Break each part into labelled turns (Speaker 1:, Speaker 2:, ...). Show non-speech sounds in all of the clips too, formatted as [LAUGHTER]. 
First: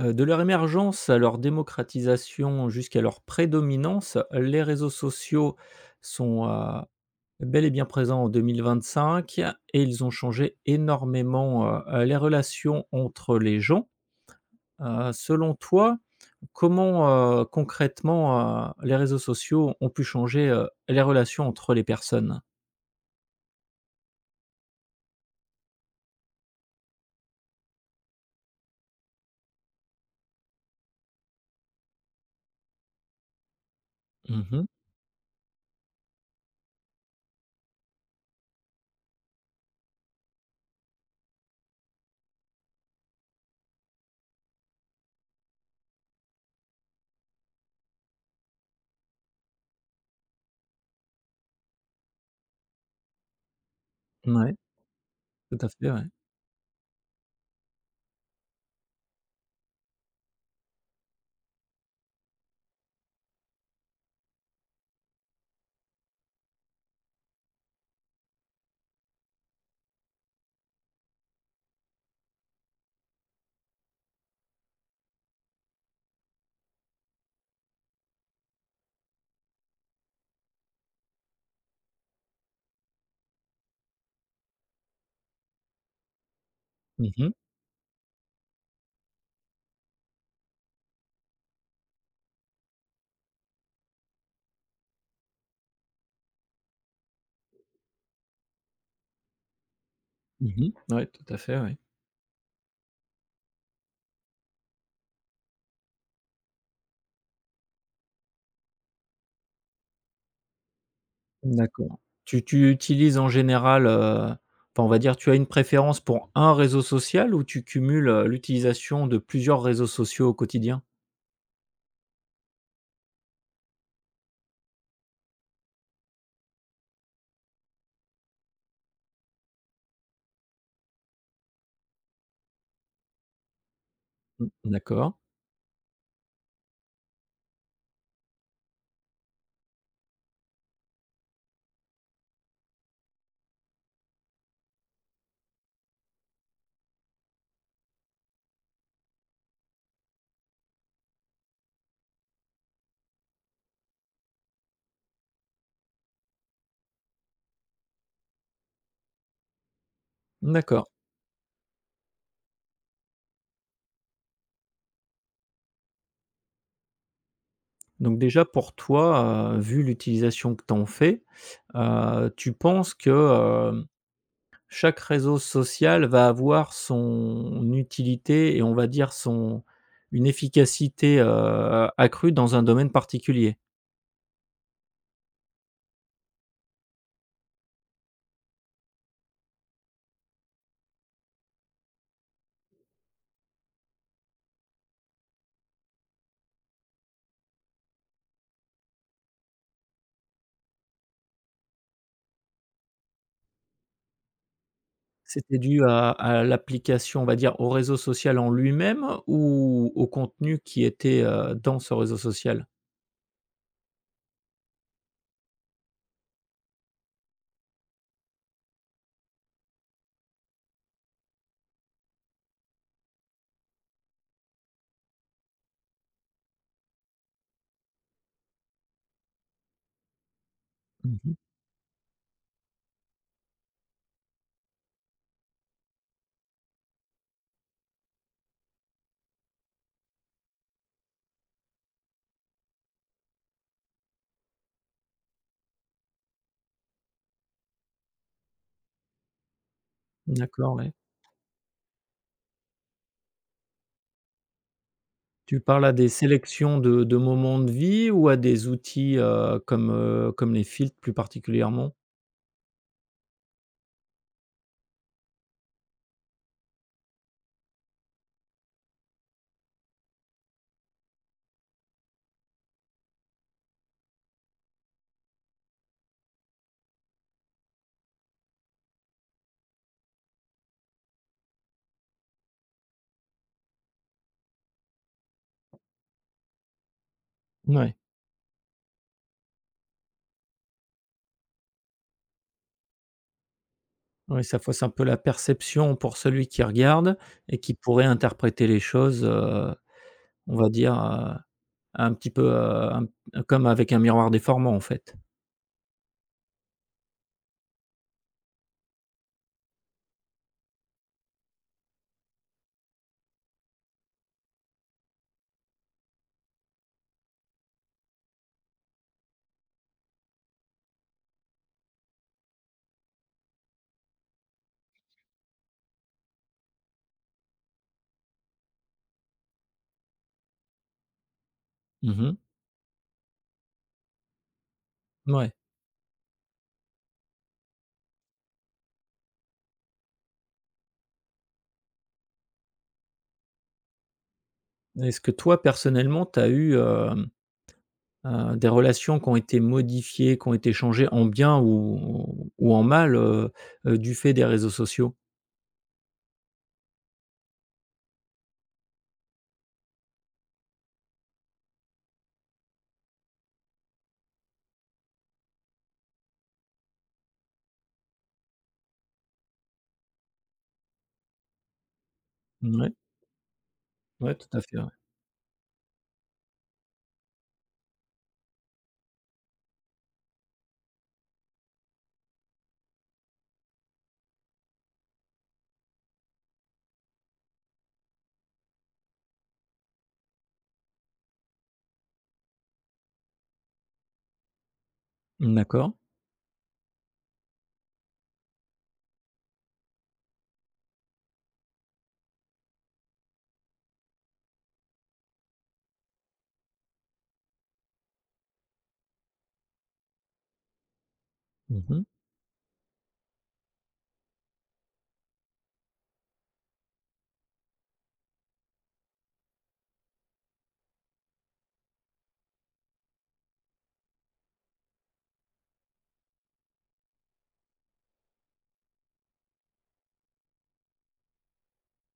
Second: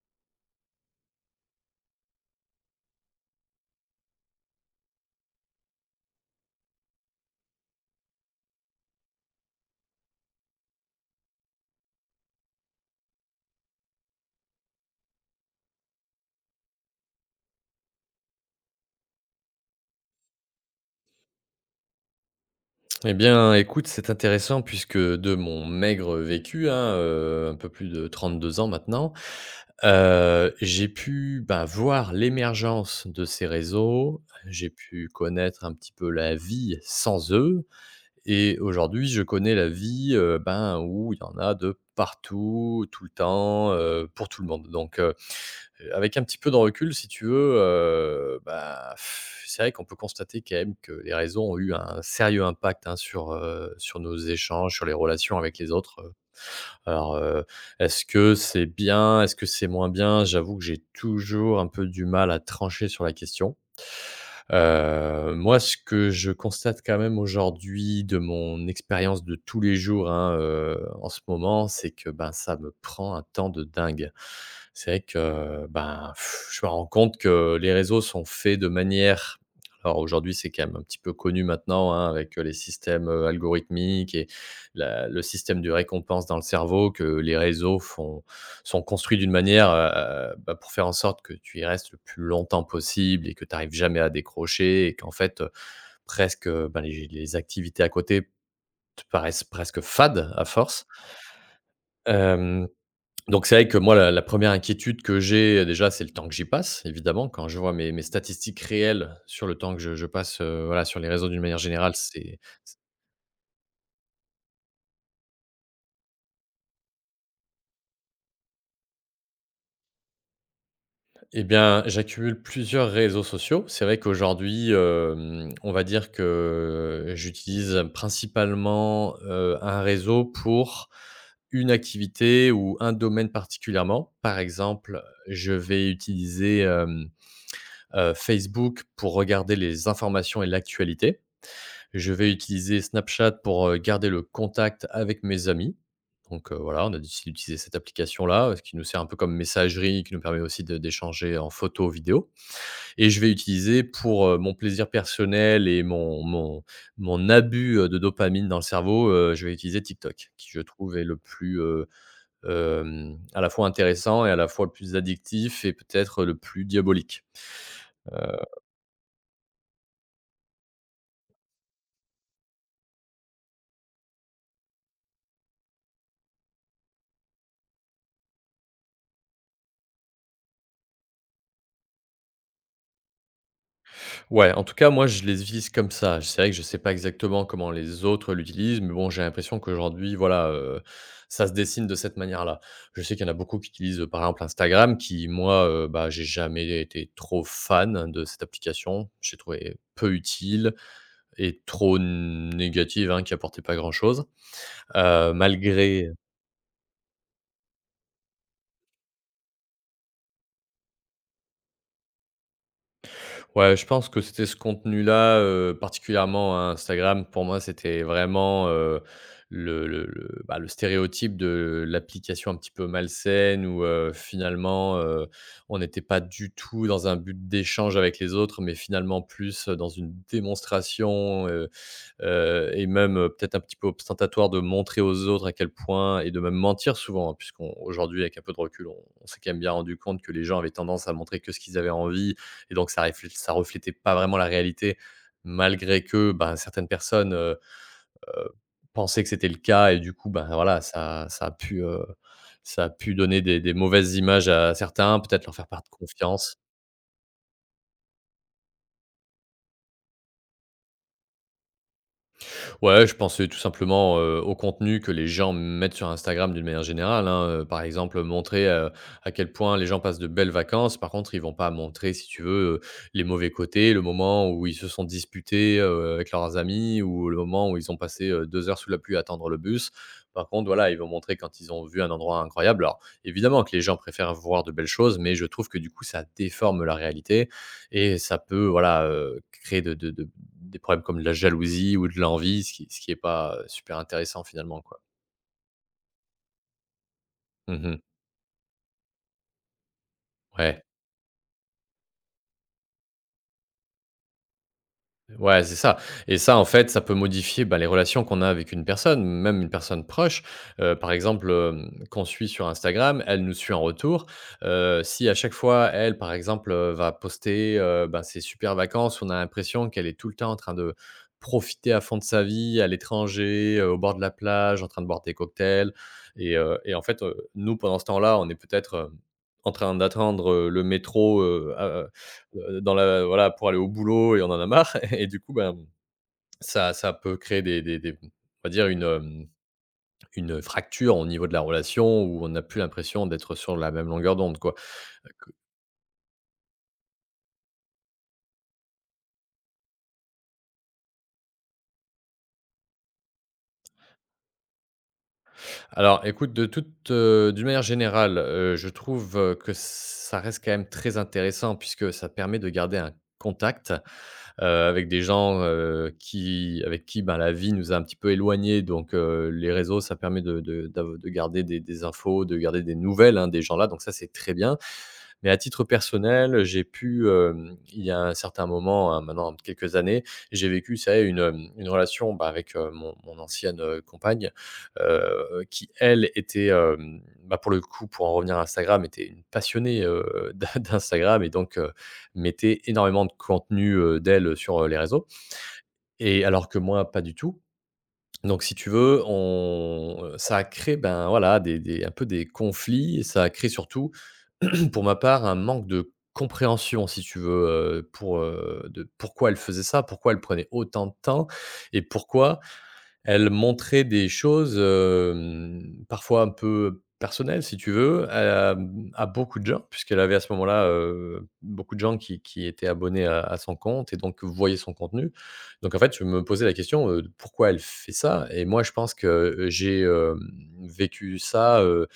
Speaker 1: De leur émergence à leur démocratisation jusqu'à leur prédominance, les réseaux sociaux sont, bel et bien présents en 2025 et ils ont changé énormément, les relations entre les gens. Selon toi, comment, concrètement, les réseaux sociaux ont pu changer, les relations entre les personnes?
Speaker 2: Eh bien, écoute, c'est intéressant puisque de mon maigre vécu, hein, un peu plus de 32 ans maintenant. J'ai pu, bah, voir l'émergence de ces réseaux,
Speaker 1: Mmh mh.
Speaker 2: j'ai pu connaître un petit peu la vie sans eux et aujourd'hui, je connais la vie, ben, où il y en a de partout, tout le temps, pour tout le monde. Donc, avec un petit peu de recul, si tu veux, bah, c'est vrai qu'on peut constater quand même que les réseaux ont eu un sérieux impact, hein, sur nos échanges, sur les relations
Speaker 1: Tout
Speaker 2: avec
Speaker 1: à
Speaker 2: les
Speaker 1: fait, ouais.
Speaker 2: autres. Alors, est-ce que c'est bien? Est-ce que c'est moins bien? J'avoue que j'ai toujours un peu du mal à trancher sur la question. Moi, ce que je constate quand même aujourd'hui de mon expérience de tous les jours, hein, en ce moment, c'est que, ben, ça me prend un temps de dingue. C'est vrai que, ben, je me rends compte que les réseaux sont faits de manière alors aujourd'hui, c'est quand même un petit peu connu maintenant, hein, avec les systèmes algorithmiques et la le système de récompense dans le cerveau que
Speaker 1: Mmh mh.
Speaker 2: les réseaux font sont construits d'une manière, bah, pour faire en sorte que tu y restes le plus longtemps possible et que tu arrives jamais à décrocher et qu'en fait, presque, bah, les activités à côté te paraissent presque fades à
Speaker 1: Mmh.
Speaker 2: force.
Speaker 1: Ouais, tout à fait, ouais.
Speaker 2: Hem, donc c'est vrai que moi la 1 inquiétude que j'ai, déjà, c'est le temps que j'y passe, évidemment. Quand je vois mes statistiques réelles sur le temps que je passe, voilà, sur les réseaux d'une manière générale,
Speaker 1: D'accord.
Speaker 2: c'est.
Speaker 1: Tu utilises en général, enfin, on va dire, tu as une préférence pour un réseau social ou tu cumules, l'utilisation de plusieurs réseaux sociaux au quotidien?
Speaker 2: Eh bien, j'accumule plusieurs réseaux sociaux. C'est vrai qu'aujourd'hui, on va dire que j'utilise principalement, un réseau pour une activité ou un domaine particulièrement. Par
Speaker 1: Mmh,
Speaker 2: exemple,
Speaker 1: d'accord,
Speaker 2: je vais utiliser Facebook pour regarder les informations et l'actualité. Je vais utiliser Snapchat pour, garder le contact avec mes amis. Donc, voilà, on a décidé d'utiliser cette application-là, qui nous sert un peu comme messagerie, qui nous permet aussi de d'échanger en photo, vidéo et je vais utiliser pour, mon plaisir personnel et mon abus, de dopamine dans le cerveau, je vais utiliser TikTok, qui je
Speaker 1: d'accord.
Speaker 2: trouve est le plus, à la fois intéressant et à la fois le plus addictif et peut-être le plus diabolique.
Speaker 1: Donc déjà pour toi, vu l'utilisation que tu en fais, tu penses que, hem, chaque réseau social va avoir son utilité et on va dire son une efficacité, accrue dans un domaine particulier?
Speaker 2: Ouais, en tout cas, moi, je les utilise comme ça. C'est vrai que je sais pas exactement comment les autres l'utilisent, mais bon, j'ai l'impression qu'aujourd'hui, voilà, ça se dessine de cette manière-là. Je sais qu'il y en a beaucoup qui utilisent, par exemple, Instagram qui, moi, bah, j'ai jamais été trop fan de cette application. J'ai trouvé peu utile et trop négative, hein, qui apportait pas grand-chose.
Speaker 1: C'était dû
Speaker 2: Malgré
Speaker 1: à l'application, on va dire, au réseau social en lui-même ou au contenu qui était, dans ce réseau social?
Speaker 2: Ouais, je pense que c'était ce contenu-là, particulièrement hein, Instagram, pour moi, c'était vraiment, bah, le stéréotype de l'application un petit peu malsaine où, finalement, on n'était pas du tout dans un but d'échange avec les autres, mais finalement plus dans une
Speaker 1: Mmh.
Speaker 2: démonstration, et même, peut-être un petit peu ostentatoire de montrer aux autres à quel point et de même mentir souvent, hein, puisqu'on aujourd'hui, avec un peu de recul, on s'est quand même bien rendu compte que les gens avaient tendance à montrer que ce qu'ils avaient envie et donc ça réflé reflétait pas vraiment la réalité malgré que, ben, certaines personnes, heu, pensaient que c'était le cas et du coup, ben,
Speaker 1: D'accord,
Speaker 2: voilà,
Speaker 1: ouais.
Speaker 2: ça a pu donner des mauvaises images à certains, peut-être leur
Speaker 1: Tu
Speaker 2: faire
Speaker 1: parles
Speaker 2: perdre
Speaker 1: à des
Speaker 2: confiance.
Speaker 1: sélections de moments de vie ou à des outils, comme, comme les filtres plus particulièrement?
Speaker 2: Ouais, je pensais tout simplement, au contenu que les gens mettent sur Instagram d'une manière générale, hein, par exemple, montrer, à quel point les gens passent de belles vacances. Par contre, ils vont pas montrer, si tu veux, les mauvais côtés, le moment où ils se sont disputés, avec leurs amis ou le moment où ils ont passé, 2 heures sous la pluie à attendre le bus. Par contre, voilà, ils vont montrer quand ils ont vu un endroit incroyable. Alors, évidemment que les gens préfèrent voir de belles choses, mais je trouve que, du coup, ça déforme la réalité
Speaker 1: Ouais,
Speaker 2: et ça peut, voilà, créer de des problèmes comme de la jalousie ou de l'envie, ce qui est pas, super
Speaker 1: ouais,
Speaker 2: intéressant
Speaker 1: ça
Speaker 2: finalement,
Speaker 1: fausse un
Speaker 2: quoi.
Speaker 1: peu la perception pour celui qui regarde et qui
Speaker 2: Mmh,
Speaker 1: pourrait interpréter les choses, on va
Speaker 2: ouais.
Speaker 1: dire, un petit peu, un comme avec un miroir déformant, en fait.
Speaker 2: Ouais, c'est ça et ça, en fait, ça peut modifier, bah, les relations qu'on a avec une personne, même une personne proche. Par exemple, qu'on suit sur Instagram, elle nous suit en retour. Si à chaque fois, elle, par exemple, va poster, bah, ses super vacances, on a l'impression qu'elle est tout le temps en train de profiter à fond de sa vie à l'étranger, au bord de la plage, en train de boire des cocktails et en fait, nous, pendant ce temps-là, on est peut-être, en train d'attendre, le métro,
Speaker 1: Mmh mh.
Speaker 2: dans la voilà, pour aller au boulot et on en a marre [LAUGHS] et du coup, ben, ça peut créer des on va dire une, une fracture au niveau de la relation où on n'a plus l'impression d'être sur la même longueur d'onde, quoi.
Speaker 1: Est-ce que toi, personnellement, tu as eu, des relations qui ont été modifiées, qui ont été changées en bien ou en mal, du fait des réseaux sociaux?
Speaker 2: Alors écoute, d'une manière générale, je trouve, que ça reste quand même très intéressant puisque ça permet de garder un contact, avec des gens, qui avec qui, ben, la vie nous a un petit peu éloignés donc les réseaux, ça permet de garder des infos, de garder
Speaker 1: Mouais,
Speaker 2: des nouvelles, hein, des gens-là donc ça, c'est
Speaker 1: ouais, tout
Speaker 2: très
Speaker 1: à fait,
Speaker 2: bien.
Speaker 1: ouais.
Speaker 2: Mais à titre personnel, j'ai pu, il y a un certain moment, hein, maintenant quelques années, j'ai vécu, ça une relation, bah, avec, mon ancienne, compagne, qui elle était, bah, pour le coup, pour en revenir à Instagram, était une passionnée, d'In [LAUGHS] d'Instagram et donc mettait énormément de contenu, d'elle sur, les réseaux
Speaker 1: D'accord.
Speaker 2: et alors que moi, pas du tout. Donc si tu veux, on ça a créé, ben, voilà, des un peu des conflits et ça a créé surtout, [CLEARS THROAT] pour ma part, un manque de compréhension, si tu veux, pour, de pourquoi elle faisait ça, pourquoi elle prenait autant de temps et
Speaker 1: Mmh.
Speaker 2: pourquoi elle montrait des choses, parfois un peu personnelles, si tu veux, à, à beaucoup de gens, puisqu'elle avait à ce moment-là, beaucoup de gens qui étaient abonnés à son compte et donc voyaient son contenu. Donc en fait, je me posais la question, de pourquoi elle fait ça? Et moi, je pense que j'ai vécu ça,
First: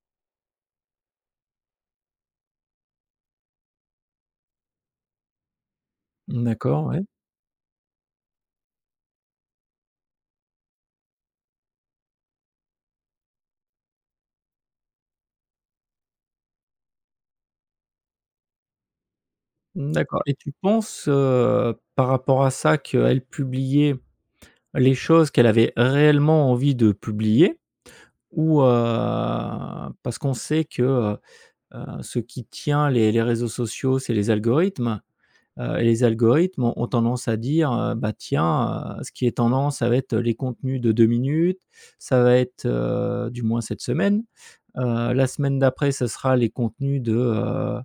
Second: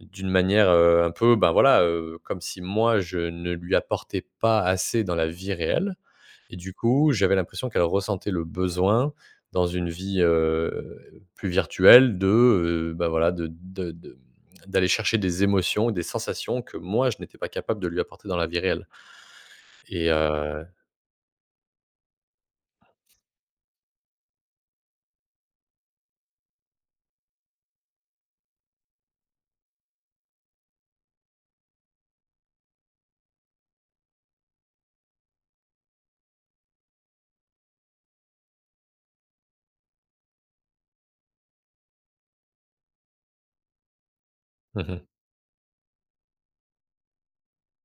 Speaker 2: d'une manière, un peu, ben, voilà, comme si moi je ne lui apportais pas assez dans la vie réelle. Et du
Speaker 1: D'accord, ouais.
Speaker 2: coup, j'avais l'impression qu'elle ressentait le besoin dans une vie, plus virtuelle de, bah, voilà, de d'aller chercher des émotions, des sensations que moi je n'étais pas capable de lui apporter dans la vie réelle
Speaker 1: Mmh,
Speaker 2: et
Speaker 1: d'accord. Et tu penses, par rapport à ça, qu'elle publiait les choses qu'elle avait réellement envie de publier ou, parce qu'on sait que, ce qui tient les réseaux sociaux, c'est les algorithmes. Et les algorithmes ont ont tendance à dire, «Bah, tiens, ce qui est tendance, ça va être les contenus de 2 minutes, ça va être, du moins cette semaine,
Speaker 2: mmh mh.
Speaker 1: la semaine d'après, ce sera les contenus de, heu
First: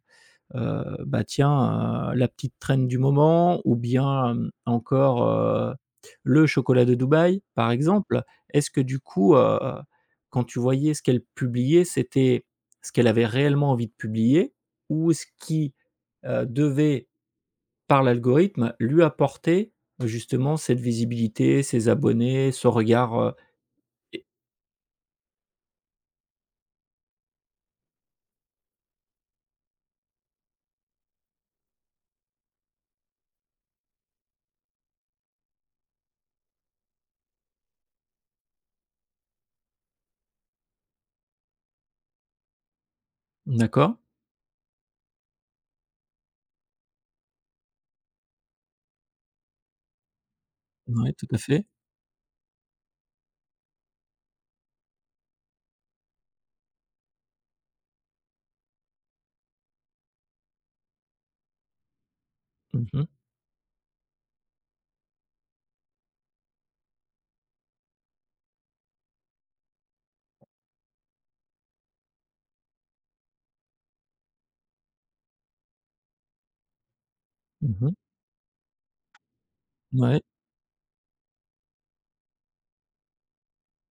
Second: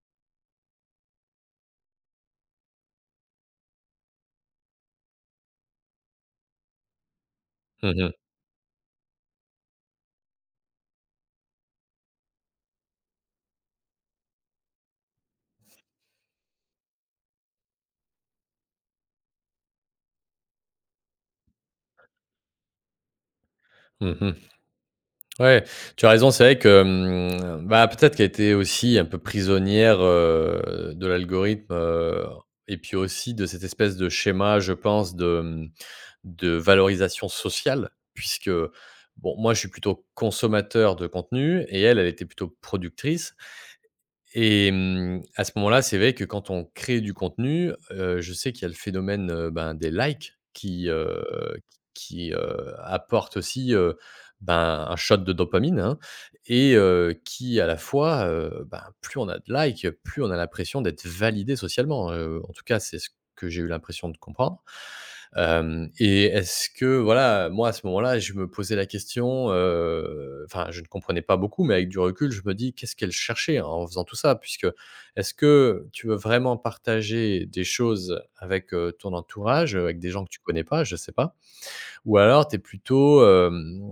Speaker 1: heu, bah, tiens, la petite traîne du moment ou bien, encore, le chocolat de Dubaï», par
Speaker 2: Mmh.
Speaker 1: exemple. Est-ce que du coup, quand tu voyais ce qu'elle publiait, c'était ce qu'elle avait réellement envie de publier ou ce qui, devait par l'algorithme, lui apporter justement cette visibilité, ses abonnés, ce regard, et
Speaker 2: Mmh. Ouais, tu as raison, c'est vrai que, bah, peut-être qu'elle était aussi un peu prisonnière, de l'algorithme, et puis aussi de cette espèce de schéma, je pense, de, de valorisation sociale puisque, bon, moi, je suis plutôt consommateur de contenu et elle, elle était plutôt productrice
Speaker 1: d'accord.
Speaker 2: et à ce moment-là, c'est vrai que quand on crée du contenu, je sais qu'il y a le phénomène, ben, des likes qui,
Speaker 1: Oui,
Speaker 2: heu,
Speaker 1: tout à fait.
Speaker 2: qui, heu, apporte aussi, ben, un shot de dopamine, hein et qui à la fois, ben, plus on a de likes, plus on a l'impression d'être validé socialement, en tout cas,
Speaker 1: Mmh
Speaker 2: c'est
Speaker 1: mh.
Speaker 2: ce que j'ai eu l'impression de comprendre. Hem Et est-ce que voilà, moi à ce moment-là, je me posais la question, enfin je ne comprenais pas beaucoup, mais avec du recul, je me dis: «Qu'est-ce qu'elle cherchait hein, en faisant tout ça?» puisque est-ce que tu veux vraiment partager des
Speaker 1: Mmh.
Speaker 2: choses avec, ton entourage, avec des
Speaker 1: Ouais,
Speaker 2: gens que tu connais pas, je sais pas, ou alors tu es plutôt,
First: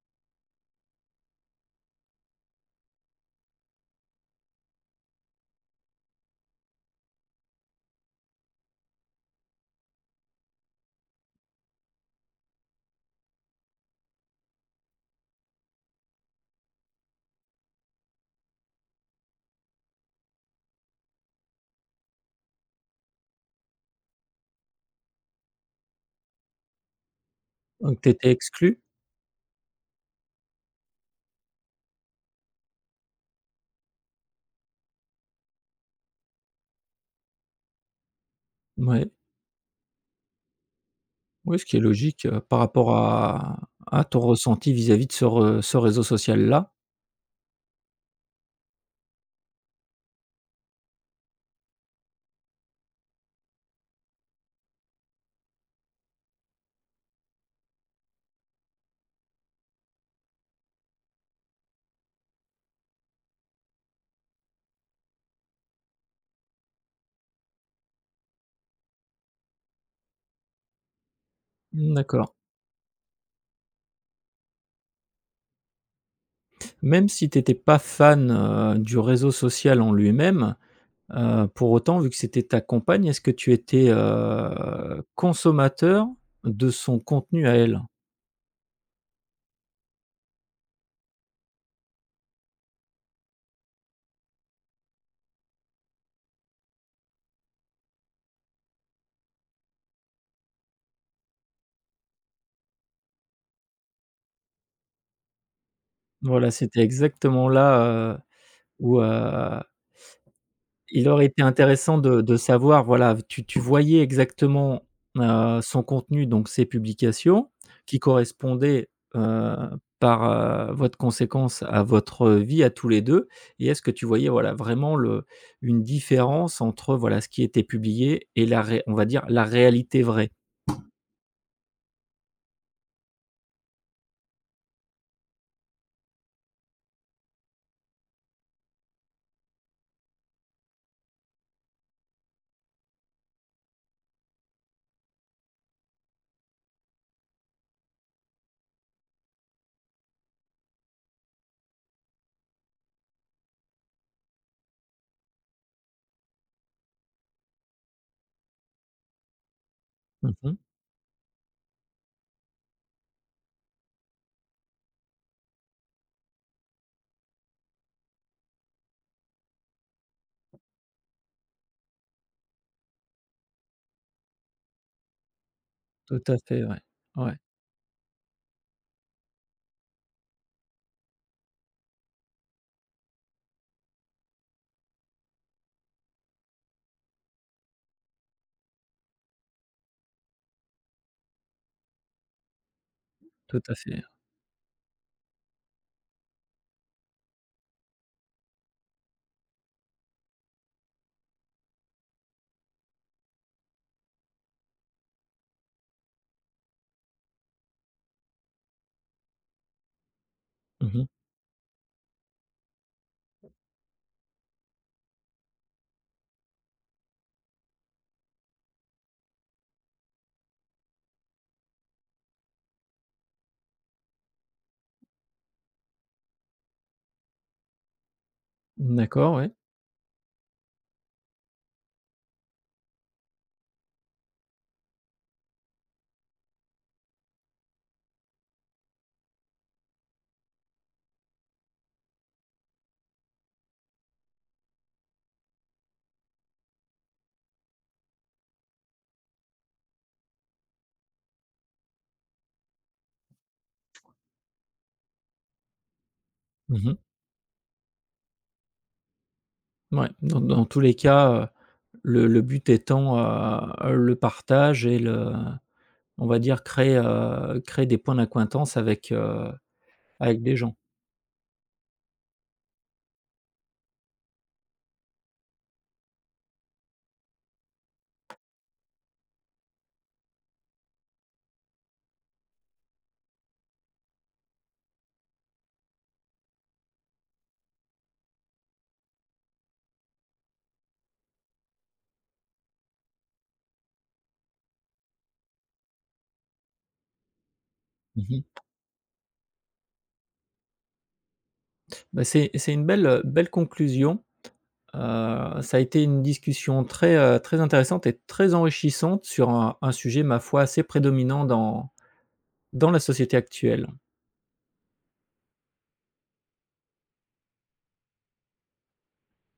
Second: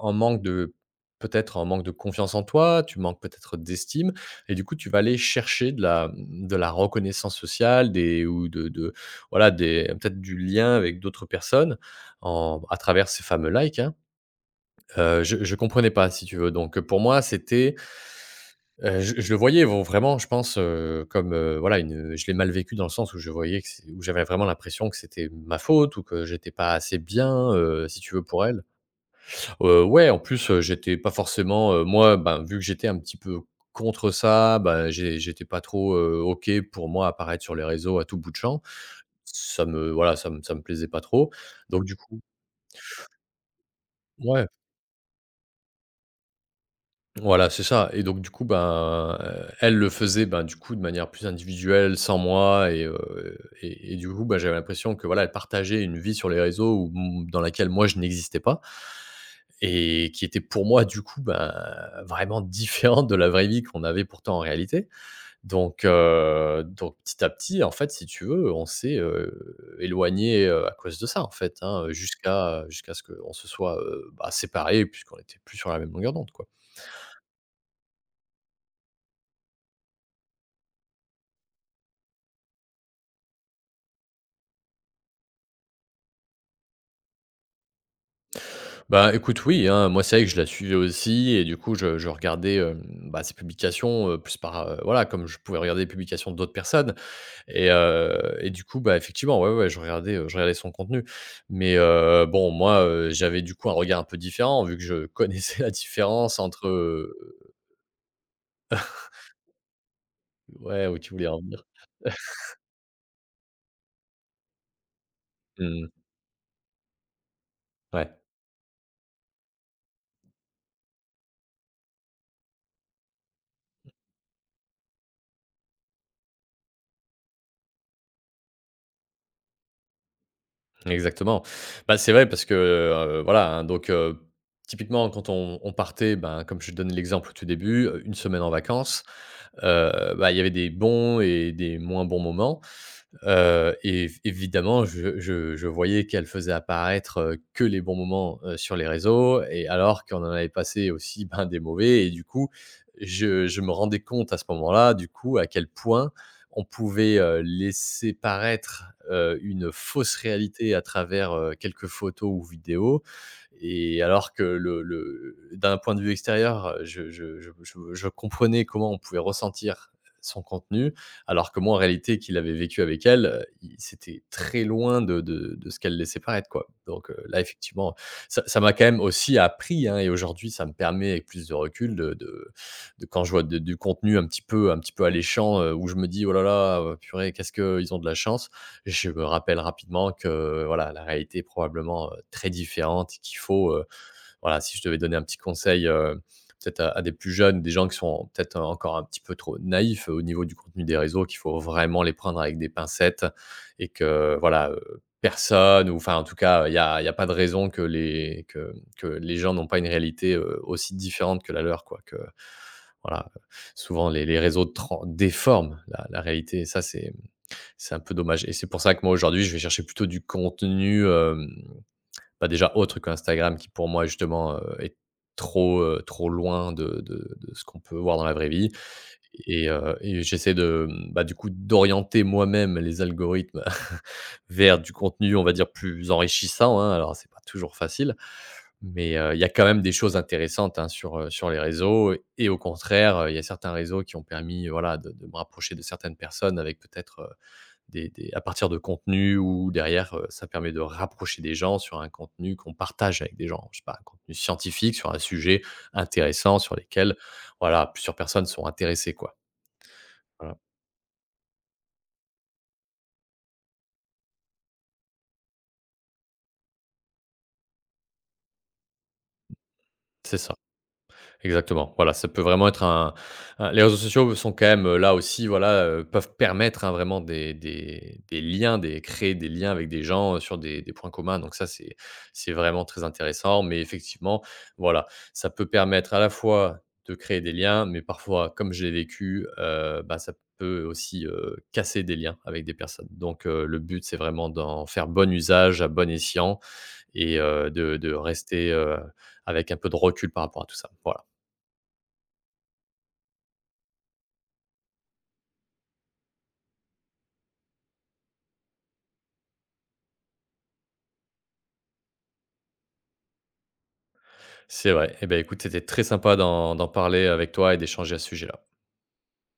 Speaker 2: en manque de peut-être en manque de confiance en toi, tu manques peut-être d'estime et du coup tu vas aller chercher de la reconnaissance sociale, des ou de voilà des peut-être du lien avec d'autres personnes en à travers ces fameux likes, hein. Je comprenais pas, si tu veux. Donc pour moi c'était, je le voyais vau vraiment, je pense, comme, voilà, une, je l'ai mal vécu dans le sens où je voyais que c'est où j'avais vraiment l'impression que c'était ma faute ou que j'étais pas assez bien,
Speaker 1: donc
Speaker 2: si
Speaker 1: tu
Speaker 2: tu veux,
Speaker 1: étais
Speaker 2: pour elle.
Speaker 1: exclu?
Speaker 2: Ouais, en plus, j'étais pas forcément, moi, ben, vu que j'étais un petit peu contre ça, ben j'étais pas trop, OK pour moi apparaître sur les réseaux à tout bout de champ.
Speaker 1: Ouais.
Speaker 2: Ça me voilà, ça me plaisait pas trop.
Speaker 1: Oui, ce qui est
Speaker 2: Donc du coup,
Speaker 1: logique, par rapport à ton
Speaker 2: ouais.
Speaker 1: ressenti vis-à-vis de ce re ce réseau social-là.
Speaker 2: Voilà, c'est ça. Et donc du coup, ben, elle le faisait, ben, du coup, de manière plus individuelle, sans moi, et du coup, ben, j'avais l'impression que, voilà, elle partageait une vie sur les réseaux où m dans laquelle moi je n'existais pas, et qui était pour moi, du coup, ben, vraiment [LAUGHS] différente de la vraie vie qu'on avait pourtant en réalité. Donc donc petit à petit, en fait, si tu veux, on s'est, éloignés, à cause de ça, en fait, hein,
Speaker 1: Mmh, d'accord.
Speaker 2: jusqu'à ce qu'on se soit, bah, séparés, puisqu'on était plus sur la même longueur d'onde, quoi.
Speaker 1: Même si tu étais pas fan, du réseau social en lui-même, pour autant, vu que c'était ta compagne, est-ce que tu étais, consommateur de son contenu à elle?
Speaker 2: Bah, écoute, oui, hein, moi, c'est vrai que je la suivais aussi, et du coup, je regardais, bah, ses publications, plus par, voilà, comme je pouvais regarder les publications d'autres personnes. Et du coup, bah, effectivement, ouais, ouais, je regardais son contenu. Mais bon, moi, j'avais du coup un regard un peu différent, vu que je connaissais [LAUGHS] la différence
Speaker 1: Voilà,
Speaker 2: entre,
Speaker 1: c'était exactement là, où,
Speaker 2: ouais, où
Speaker 1: il
Speaker 2: tu
Speaker 1: aurait
Speaker 2: voulais en
Speaker 1: été
Speaker 2: venir.
Speaker 1: intéressant de savoir, voilà, tu voyais exactement, son
Speaker 2: Mmh,
Speaker 1: contenu, donc ses publications, qui
Speaker 2: ouais,
Speaker 1: correspondaient, heu, par, voie conséquence à votre vie à tous les 2. Et est-ce que tu voyais, voilà, vraiment le une différence entre, voilà, ce qui était publié et la ré on va dire la réalité vraie?
Speaker 2: exactement. Bah, c'est vrai parce que, voilà, hein, donc typiquement, quand on partait, ben, comme je te donnais l'exemple au tout début, 1 semaine en vacances. Bah, il y avait des bons et des moins bons moments. Év Évidemment, je voyais qu'elle faisait apparaître, que les bons moments, sur les réseaux, et alors qu'on en avait passé aussi, ben, des mauvais. Et du coup, je me rendais compte à ce moment-là, du coup, à quel point on pouvait, laisser paraître, une fausse
Speaker 1: Mmh.
Speaker 2: réalité à travers, quelques photos ou vidéos, et alors que le d'un point de vue extérieur, je comprenais comment on pouvait ressentir son contenu, alors que moi, en réalité, qu'il avait vécu avec elle, il c'était très loin de de ce qu'elle
Speaker 1: Tout
Speaker 2: laissait
Speaker 1: à
Speaker 2: paraître,
Speaker 1: fait,
Speaker 2: quoi.
Speaker 1: ouais.
Speaker 2: Donc,
Speaker 1: Ouais,
Speaker 2: là, effectivement, ça ça m'a quand même aussi appris, hein, et aujourd'hui, ça me permet, avec plus de recul, de quand je vois de du contenu un petit peu alléchant, où je me dis: «Oh là là, purée, qu'est-ce qu'ils ont de la chance». Je me rappelle rapidement que, voilà, la réalité est probablement, très différente, et qu'il
Speaker 1: tout
Speaker 2: faut,
Speaker 1: à fait.
Speaker 2: voilà, si je devais donner un petit conseil, peut-être à des plus jeunes, des gens qui sont peut-être encore un petit peu trop naïfs, au niveau du contenu des réseaux, qu'il faut vraiment les prendre avec des pincettes, et que voilà, personne, ou enfin en tout cas, il y a pas de raison que les gens n'ont pas une réalité, aussi
Speaker 1: Mmh.
Speaker 2: différente que la leur, quoi, que voilà, souvent les réseaux tran déforment la réalité, et ça c'est un peu dommage, et c'est pour ça que moi aujourd'hui je vais chercher plutôt du contenu, hem bah, déjà autre qu'Instagram, qui pour moi justement, est trop, trop loin de de ce qu'on peut voir dans la vraie vie,
Speaker 1: D'accord, ouais.
Speaker 2: et j'essaie de, mmh, bah, du coup, d'orienter moi-même les algorithmes [LAUGHS] vers du contenu, on va dire, plus enrichissant, hein. Alors c'est pas toujours facile, mais il y a quand même des choses intéressantes, hein, sur, sur les réseaux, et au contraire, il y a certains réseaux qui ont permis, voilà, de me rapprocher de certaines personnes, avec peut-être, des à partir de contenus où derrière, ça permet de rapprocher des gens sur un contenu qu'on partage avec des gens. Je sais pas, un contenu scientifique sur un sujet intéressant sur
Speaker 1: Mmh.
Speaker 2: lesquels, voilà, plusieurs personnes sont intéressées, quoi.
Speaker 1: Ouais, dans
Speaker 2: Voilà,
Speaker 1: dans tous les cas, le but étant, le partage et le on va dire créer, créer des points d'accointance avec,
Speaker 2: c'est
Speaker 1: avec
Speaker 2: ça.
Speaker 1: des gens.
Speaker 2: Exactement. Voilà, ça peut vraiment être un les réseaux sociaux sont quand même, là aussi, voilà, peuvent permettre, hein, vraiment des liens, des créer des liens avec des gens, sur des points communs. Donc ça, c'est vraiment très intéressant. Mais effectivement, voilà, ça peut permettre à la fois de créer des liens, mais parfois, comme je l'ai vécu, bah, ça peut aussi, casser des liens avec des personnes. Donc le but, c'est vraiment d'en faire bon usage à bon escient, de
Speaker 1: Mmh.
Speaker 2: rester, avec un peu de recul par rapport à tout ça. Voilà.
Speaker 1: Bah, c'est une belle, belle conclusion. Heu, Ça a été une discussion très, très intéressante et très enrichissante sur un sujet, ma foi, assez prédominant dans dans la société actuelle.
Speaker 2: C'est vrai. Eh ben, écoute, c'était très sympa d'en parler avec toi et d'échanger à ce sujet-là.